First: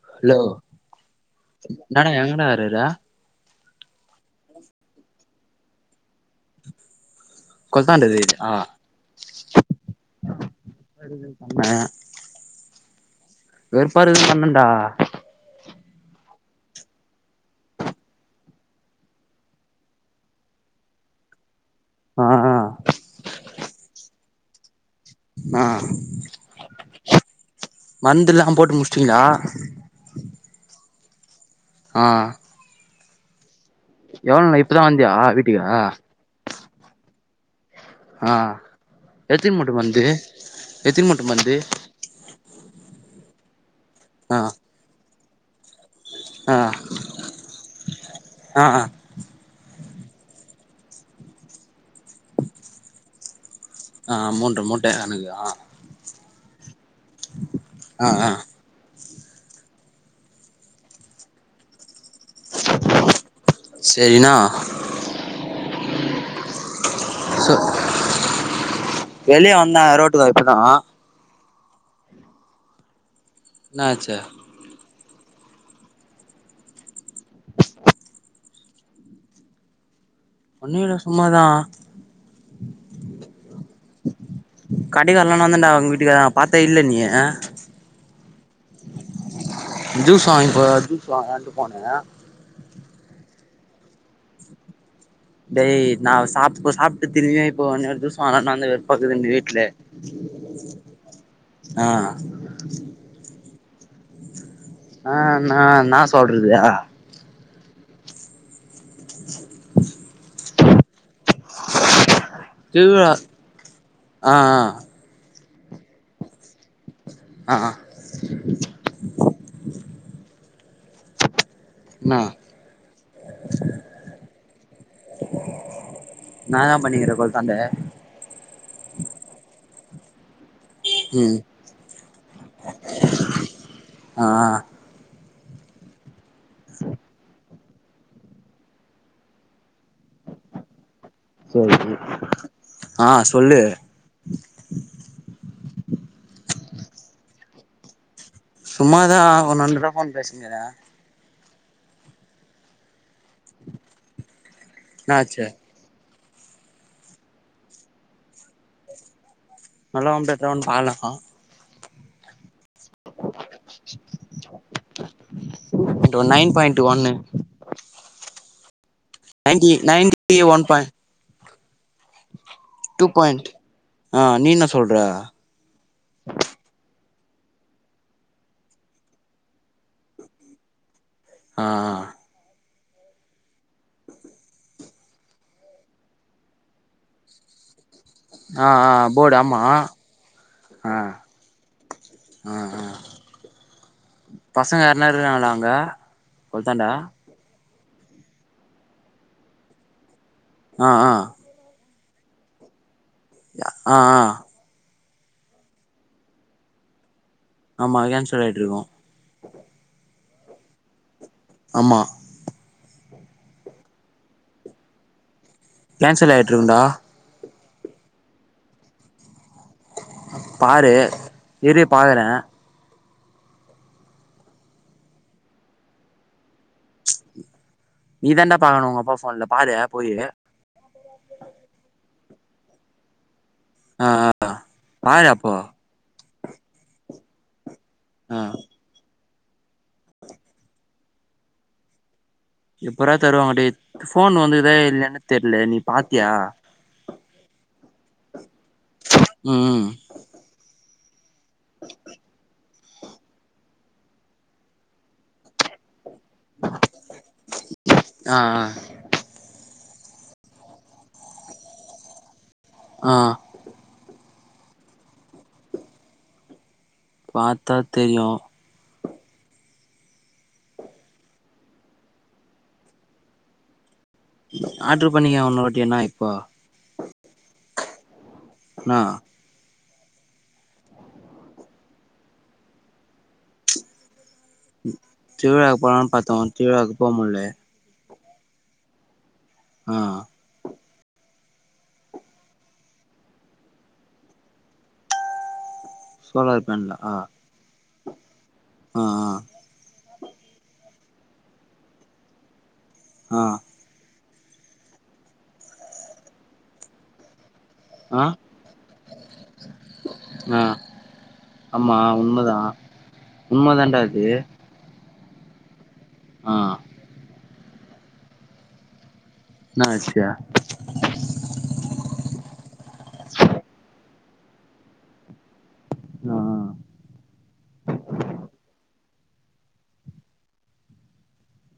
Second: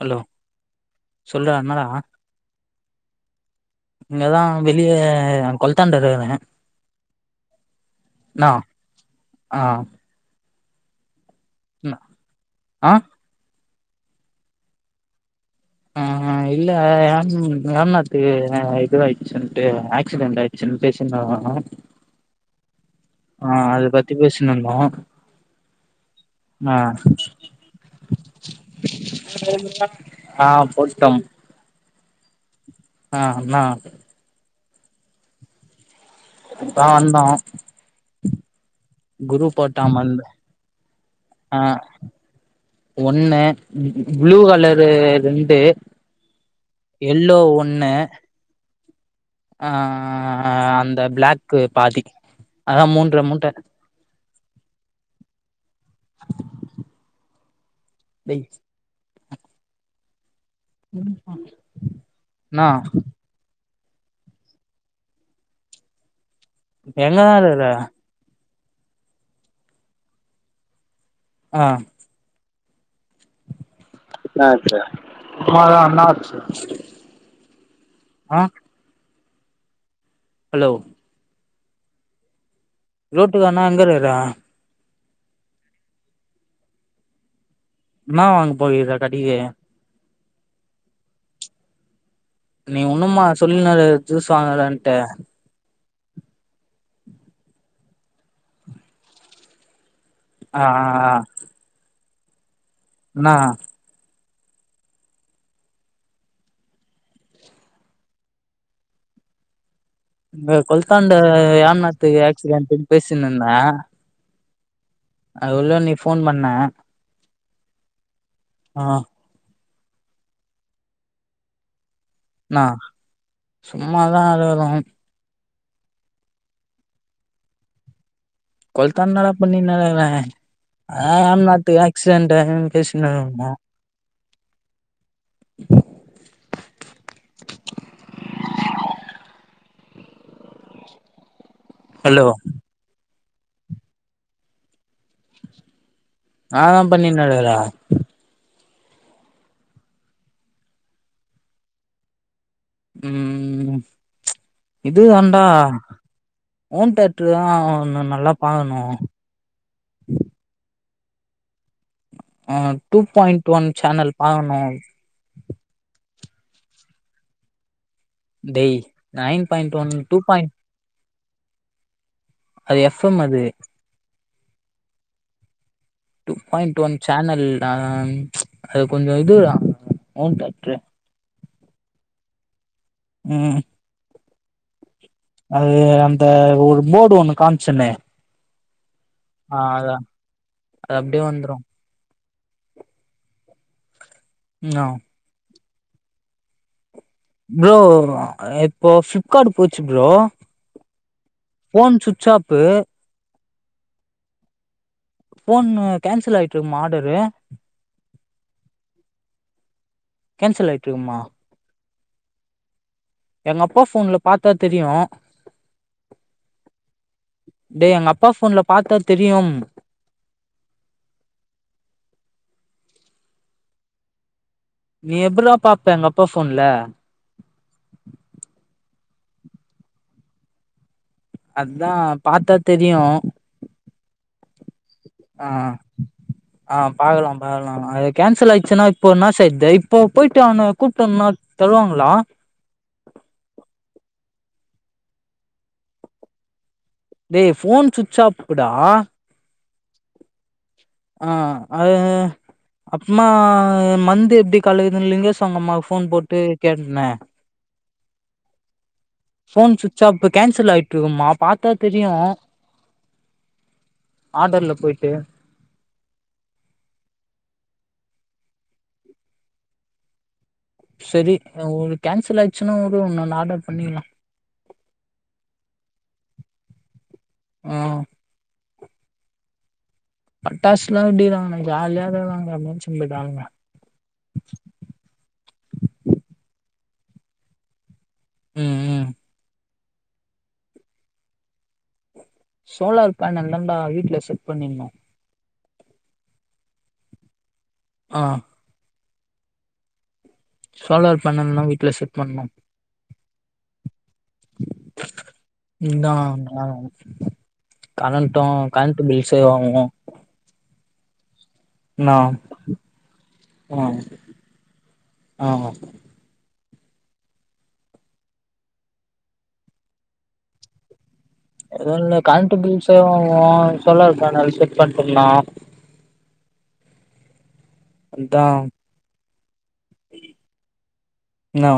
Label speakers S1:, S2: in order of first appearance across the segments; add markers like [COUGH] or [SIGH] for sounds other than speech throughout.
S1: hello சொல்ற என்னடா
S2: எங்கடா இருகுற
S1: இங்கதா வெளியே கொலத்தாண்ட இருக்கே
S2: கொலத்தாண்டா இருக்கியா
S1: ஆ
S2: [UNINTELLIGIBLE] பண்ணே
S1: ஆ
S2: வெறுப்பாரு பண்ணன்டா
S1: ஆ
S2: [INAUDIBLE]
S1: இல்ல ஏ ராம்னாத்து இது ஆயிடுச்சுன்னட்டு ஆக்சிடென்ட் ஆயிடுச்சுன்ன பேசன்னாடு இருக்கோ
S2: ஆஹ்
S1: ஆஹ் அத பத்தி பேசினந்தோ
S2: ஆஹ் மருந்துல்லா போட்டு முடிச்சட்டீங்களா
S1: [UNINTELLIGIBLE] ஆஹ் போட்டோ
S2: ஆ
S1: ஆஹ் என்னா
S2: எவ்ளோ இல்ல இப்பதா வந்தியா வீட்டுக்கு
S1: இப்ப தா வந்தோ
S2: ஆ
S1: குரு
S2: எத்தினி மூட்ட
S1: போட்டாம
S2: மருந்து
S1: வந்து
S2: எத்தினி மூட்ட மருந்து
S1: ஆஹ் ஒண்ணு ப்ளூ
S2: ஆ
S1: கலரு ரெண்டு எல்லோ ஒண்ணு
S2: ஆஹ்
S1: ஆஹ் அந்த பிளாக்கு பாதி அதான் மூன்ற மூன்ற
S2: ஆஹ் மூன்றா மூட்டன கணக்கு
S1: [INAUDIBLE]
S2: ஆஹ் ஆஹ்
S1: டேய் நா
S2: சேரி நா
S1: இப்ப என்ன தானால இல்ல
S2: வெளியே வந்தா ரோட்டுக்கு இப்பதா
S1: ஆஹ்
S2: என்னாச்சு
S1: [UNINTELLIGIBLE] ஆ ஹலோ
S2: ஓண்ணில சும்மாதா
S1: ரோட்டு கானா எங்காஇருகிறா
S2: கடகள்லா நா வந்தடா அவங்க வீட்டுக்கு பாத்த இல்லை நீ
S1: என்ன வாங்க போயிருதா கடைக்கு
S2: ஜூஸ் வாங்க இப்ப ஜூஸ் வாங்கண்டு போனே
S1: நீ ஒண்ணுமா சொல்லின ஜூசுவாங்கனான்ட்டு
S2: டய் நா சாப்ப சாப்ட்டு திரும்பியவே இப்ப இன்னொரு தச ஆன வ வெப்பாகுக்குது இந்த வீட்ல [INAUDIBLE]
S1: ஆ ஆ ஆ
S2: ஆ
S1: என்னா
S2: ஆ நா நா சொல்றதுயா [INAUDIBLE]
S1: கொலத்தாண்டு யம்நாத்க்கு ஆக்சிடெண்ட
S2: திருவிழா
S1: பேசந்தண்டா
S2: ஆ ஆ
S1: அது உள்ளு நீ போன் பண்ண
S2: ஆ ஆ
S1: ஆ
S2: என்னா
S1: நா சும்மாதா அழுகணு
S2: நான்தா பண்ணிக்கிறே குலத்தாந்த
S1: கொலத்தான் நல்லா பண்ணி நக்கறே அதா ஏ
S2: ம்
S1: நாத்துக்கு ஆக்சிடென்ட்டு பேசிக்கினுருந்தே
S2: ஆ சரி சரி
S1: ஹலோ
S2: ஆ சொல்லு
S1: ஆ தா பன்னிண்டுருக்குறே
S2: சும்மாதா ஒரு நண்டு ரூபா போன் பேசுங்கிறே
S1: ம் ம் ம் இது வேண்டா
S2: என்னாச்சு
S1: ஓம் தேற்று தா ந நல்லா பாக்கனு
S2: நல்லவன் பெட்டவன் பாலக
S1: ஆ டூ பாயிண்ட் ஒன் சேனல் பாகணு
S2: டு நைன் பாயிண்ட் ஒன்னு
S1: டேய் nine
S2: ninety
S1: point one two
S2: ninety
S1: point
S2: one point
S1: அது எஃப்
S2: டூ
S1: எம் அது
S2: பாயிண்ட் ஆ நீ என்ன சொல்ற
S1: டூ பாயிண்ட் ஒன் சானல் ஆம் அது கொஞ்ச இது ஹோம் தேட்ரு
S2: ஆ ஆ
S1: ம் அது அந்த ஒரு போர்டு ஒண்ணு காமிச்சன்னே
S2: ஆ ஆ போடு ஆமா ஆ
S1: அது அப்டியே வந்துரு
S2: ஆ ஆ
S1: ம்
S2: பசங்க
S1: ஆ
S2: ஆர்னா இருக்குறாங்களா அங்க கொலத்தாண்டா
S1: ஃப்ரோ இப்போ பிளிப்கார்ட் போச்சு ஃப்ரோ
S2: ஆ ஆ
S1: ஃபோன் சுச்சாப்பு
S2: ஆ ஆ
S1: போன் கோன்சல் ஆயிட்ருக்குமா ஆர்டரு
S2: ஆமா கேன்சல் ஆயிட்ருக்கு
S1: கேன்சல் ஆகிட்டுருக்குமா
S2: ஆமா
S1: எங்கப்பா போன்ல பாத்தா தெரியு
S2: கேன்சல் ஆய்ட்ருக்குண்டா
S1: டேய் எங்க அப்பா ஃபோன்ல பாத்தா தெரியும்
S2: பாரு இரு பாக்குறே
S1: நீ எபபுறா பாப்ப எங்க அப்பா ஃபோன்ல
S2: நீதாண்டா பாக்கணு உங்கப்பா ஃபோன்ல பாரு போயி
S1: அதா பாத்தா தெரியு
S2: ஆ ஆ ஆ
S1: ஆ ஆ பாக்கலா பாகலா அது
S2: ஆ
S1: கேன்சல் ஆய்ர்ச்சுனா இப்போ என்னா செய்து இப்போ போய்ட்டு அவன கூப்ட்டம்னா தருவாங்குளா
S2: எப்புறா தருவாங்க டேய் ஃபோன் வந்து இதா இல்லையானே தெர்ல நீ பாத்தியா
S1: டேய் ஃபோன் சுச்சாப்புடா
S2: ம்
S1: ஆ அதேது அப்புமா மந்து எப்டி கலைதுன் லிங்கேஸ் அவ்ங்க அம்மாக் ஃபோன் போட்டு கேட்ன
S2: ஆ ஆ
S1: ஃபோன் சுவிச்சாப்பு கேன்சல் ஆய்ட்ருக்குமா பாத்தா தெரியு
S2: ஆ
S1: ஆர்டர்ல போய்ட்டு
S2: பாத்தா தெரியு
S1: செரி உடு கேன்சல் ஆய்ச்சுனா உடு உன்னோன்னு ஆர்டர் பண்ணிக்குலா
S2: ஆர்ட்ரு பண்ணிக்க உன்னுருவாட்டி வேணா இப்போ
S1: ம்
S2: ஆ
S1: பட்டாசுலா வெடிக்குறாங்க ஜாலியாதா வருவாங்க அப்டின் சொல்லுறாங்க
S2: திருவிழாக்கு போலான் பாத்தோ திருவிழாக்கு போமுல்ல
S1: ம் ம்
S2: ஆ
S1: சோலார் பேனல் தாண்டா வீட்ல செட் பண்ணிக்கினு
S2: சோலார் பேன்லா ஆ
S1: ஆ
S2: ஆ ஆ
S1: சோலார் பேனல்தா வீட்ல செட் பண்ணு
S2: ஆ
S1: இந்தா வாரோ
S2: ஆ
S1: கரண்ட்டு கரண்ட் பில் சேவாகுமோ
S2: ஆ ஆமா
S1: நா
S2: உண்மதா உண்மதாண்டா அது
S1: ஆமா
S2: ஆ என்ன ஆச்சு
S1: இல்ல இல்ல கரண்ட்டு பில் சேவாகு சோலார் பேனல் செட் பண்ட்டீங்னா
S2: ஆ
S1: பண்ட்டா இன்னு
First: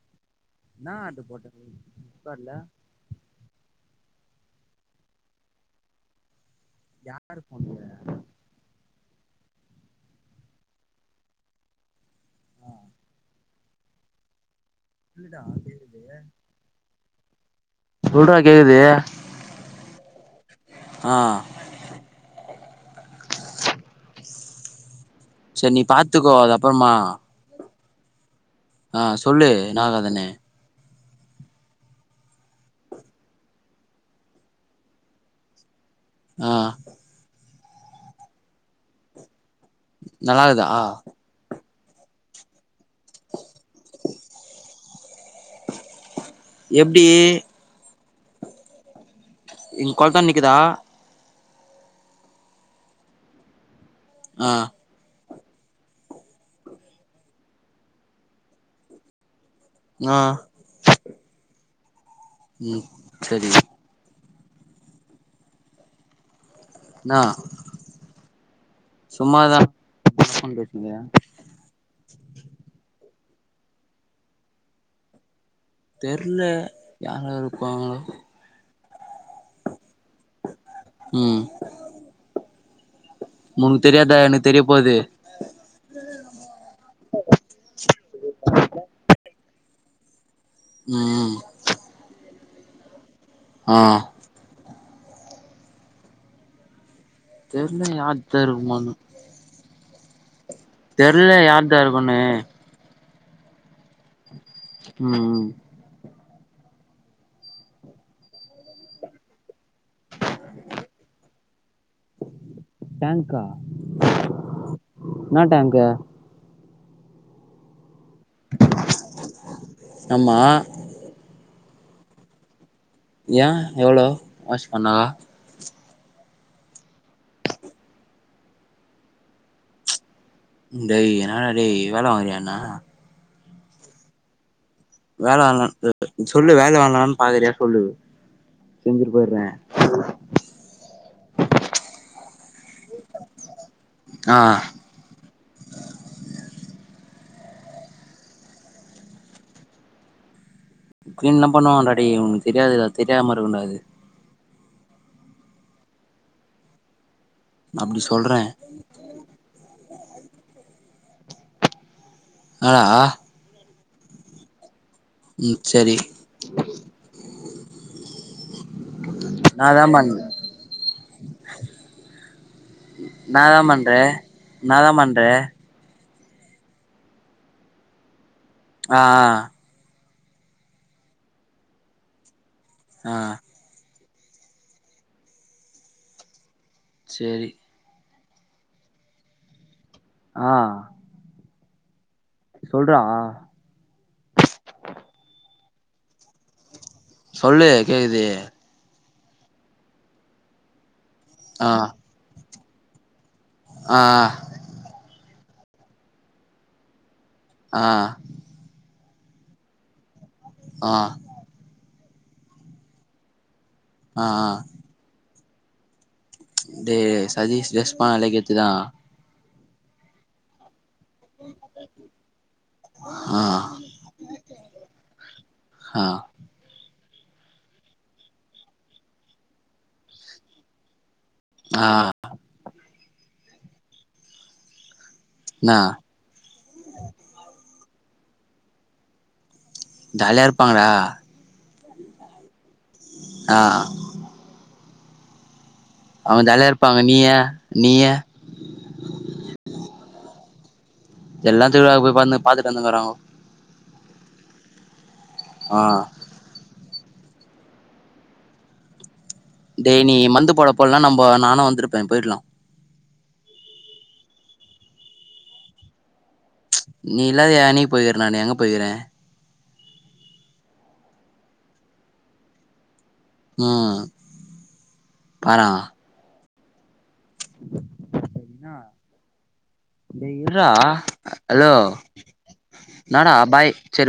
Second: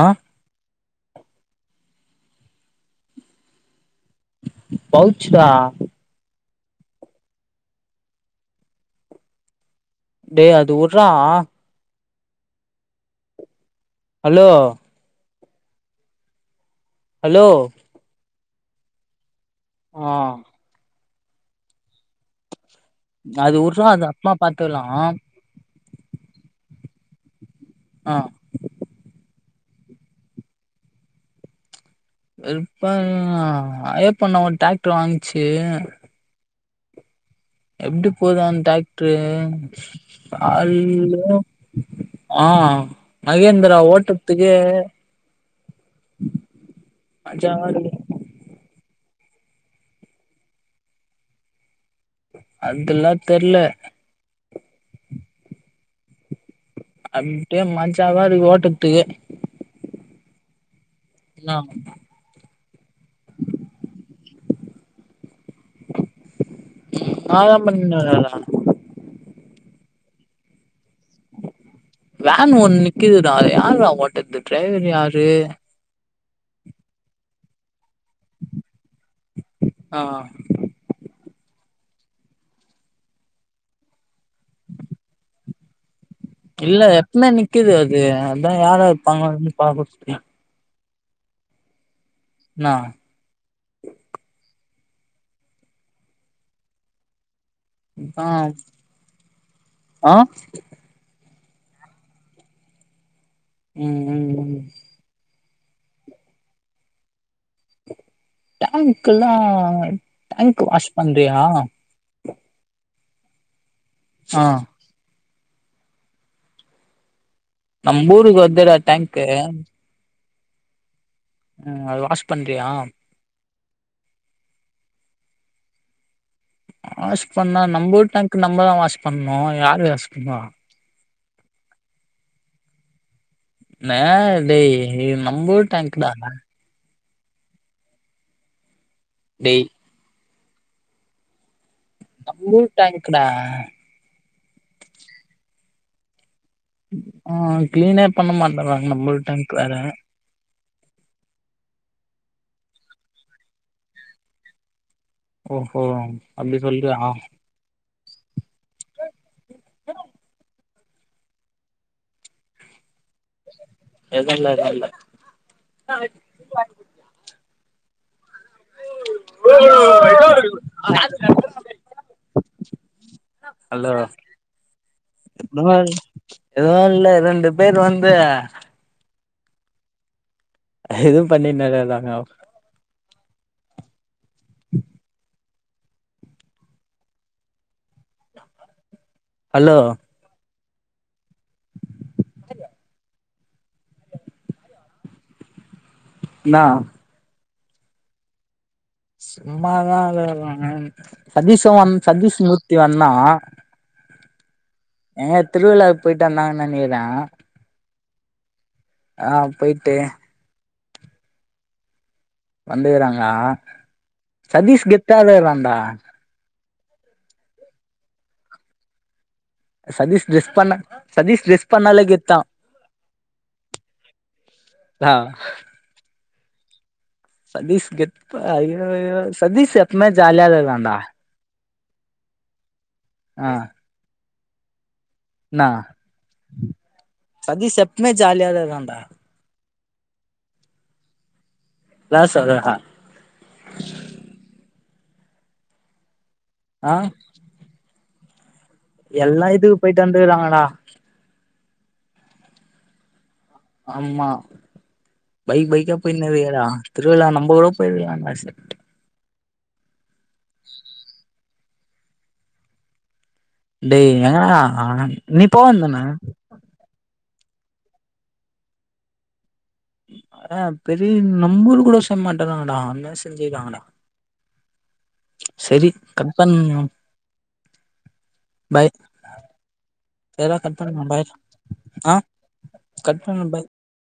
S1: ஆ
S2: என்ன ஆட்ரு போட்ட நீ ஃபிளிப்காட்ல
S1: பௌச்சுக்கா
S2: யாரு பொண்ணு இது
S1: டே அது உட்றா ஹலோ
S2: சொல்லுடா கேக்குது
S1: ஹலோ
S2: சொல்றா கேக்குது
S1: ஆ
S2: ஆ
S1: அது உட்றா அது அப்பமா பத்துக்கலா
S2: செரி நீ பாத்துக்கோ அது அப்புறமா
S1: ஆ
S2: ஆ சொல்லு இன்னா வேலனு
S1: வெறுப்பா உ அ அய்ப்பண்ண ஒரு டிராக்ட்ரு வாங்கிச்சு
S2: ஆ
S1: எப்டி போதா அந்த ட்ராக்ட்ரு
S2: நல்லாக்குதா
S1: கால்லியோ ஆ மகேந்திரா ஓட்றத்துக்கே
S2: எப்டி
S1: [UNINTELLIGIBLE]
S2: இங்க கொள்தான்ட நிக்குதா
S1: அதெல்லா தெர்ல
S2: ஆ
S1: அப்டியே மஜாவா இர்க்கு ஓட்றத்துக்கே
S2: ஆ
S1: இன்னாங்க
S2: ம் செரி
S1: ம்
S2: என்னா
S1: இன்னாதா பண்ணீன்ட்றுக்க அங்க
S2: சும்மாதா உன்ட்ட ஃபோன் பேசினுக்கிற
S1: வேன் ஒண்ணு நிக்குதுடா யார்ரா ஓட்றது டிரைவர் யாரு
S2: தெர்ல யாரா இருப்பாங்கோ
S1: ஆ ஆ
S2: ம் உனக்கு தெரியாதா எனக்கு தெரிய போது
S1: இல்ல எப்பமே நிக்குது அது அதா யாரா இருப்பாங்கனு பாக்கறதுக்
S2: ம் ம்
S1: இன்னா
S2: ஆ தெர்ல யார்தா இருக்குமானு
S1: அ
S2: தெர்ல யார்தா இருக்கோன்னு
S1: உம் உம் உம்
S2: ம் ம்
S1: டேங்குல்லா டேங்கு வாஷ் பண்றீயா
S2: டேங்கா
S1: ஆ
S2: என்ன டேங்க்கு
S1: நம் ஊருக்கு வர்துடா டாங்க்கு
S2: ஆம்மா
S1: ம் அது வாஷ் பண்றயா
S2: ஏன் எவ்ளோ வாஷ் பண்ணா
S1: வாஷ் பண்ணா நம்ப ஊர் டேங்க்கு நம்மதா வாஷ் பண்ணு யாரு வாஷ் பன்னுவா
S2: டேய் என்னடா டேய் வேல வாங்குறியா என்ன
S1: ன்னா டேய் இது
S2: வேணா வேணா
S1: நம்பூர் டேங்க்டா
S2: சொல்லு வேல வாங்லானு பாக்றியா சொல்லு செஞ்சுட்டு போயர்ரே
S1: டேய் நம்ம ஊர் டேங்க்கடா
S2: ஆ
S1: ஆ கிளீனே பண்ண மாட்டறாங்க நம்ம ஊர் டேங்க் வேற
S2: கிளீன்லா பண்ணுவான்டா டேய் உங்ளுக்கு தெரியதுல்ல தெரியாம இருக்குன்டா அது
S1: ஓஹோ அப்டி சொல்ரியா
S2: அப்டி சொல்றே
S1: [INAUDIBLE]
S2: ஆ ஆ
S1: எதல்ல [UNINTELLIGIBLE]
S2: ம் சேரி நாதா பண்ண நாதா பண்றே நாதா பண்றே
S1: முதலாளி எதுவு இல்ல ரெண்டு பேர் வந்து
S2: ஆ
S1: எதுவு பண்ணினெல்லா இல்லங்க
S2: ஆ சேரி
S1: ஹலோ
S2: ஆ சொல்டா
S1: இன்னா
S2: சொல்லு கேக்குது
S1: சும்மாதா [UNINTELLIGIBLE] சதீஷ்
S2: ஆ
S1: வ சதீஷ் மூர்த்தி வந்தா
S2: ஆ
S1: எங்யோ திருவிழாக்கு போய்ட்டு வந்தாங்னு நெனிக்கற
S2: ஆ
S1: ஆ போய்ட்டு
S2: ஆ
S1: வந்துருக்ராங்ளா
S2: ஆ
S1: சதீஷ் கெத்தாளா இருக்கறான்டா
S2: டேய் சதீஷ் டிரஸ் பன்னாலே கெத்துதா
S1: சதீஷ் டிரஸ் பன்னா சதீஷ் டிரஸ் பன்னாலே கெத்தா
S2: ஆ
S1: ஆ
S2: ஆ
S1: சதீஷ் கெத்து பா ஐய்யய்யோ சதீஷ் எப்பவுமே ஜாலியா [UNINTELLIGIBLE] ண்டா
S2: ஆ
S1: ஆ என்னா சதீஷ் எப்பவுமே ஜாலியா தா ர்க்கான் டா
S2: ஜாலியா ர்ப்பாங்க டா
S1: என்னா சொல்ற டா
S2: ஆ அவங்க
S1: ஆ
S2: ஜாலியார்ருப்பாங்க நீயெ நீயெ
S1: எல்லா இதுக்கு போயிட்டு வந்துருக்காங்கடா
S2: எல்லா திருவிழாக்கு போய் உக்காந்து பாத்துட்டு வந்துருங்காங்கோ
S1: ஆம்மா பைக்
S2: ஆ
S1: பைக்கா போயின்னு ருக்குறா திருவிழா நம்பளு போயிருக்கலா டா சே
S2: டேய் நீ மந்து போட போலனா நம்பொ நானு வந்துருப்பே பொயிட்லா
S1: டேய் எங்கடா நீ போ வேண்டிதானே
S2: நீ இல்லாத என்னக்கி போயிருக்கிற நானு எங்க போயிக்கிறே
S1: அனா பெரிய நம்ப ஊர் கூட செய்ய மாட்டான்கறாங்கடா அந்த மா ஜெய்க்றாங்கண்ணெ
S2: ம்
S1: செரி கட் பண்
S2: என்னா டேய் இர்
S1: சரிடா
S2: ரா
S1: கட் பண்ணுடா பாய்
S2: ஹலோ
S1: ஆ கட்
S2: என்னாடா
S1: பண்ணு
S2: பாய் சரி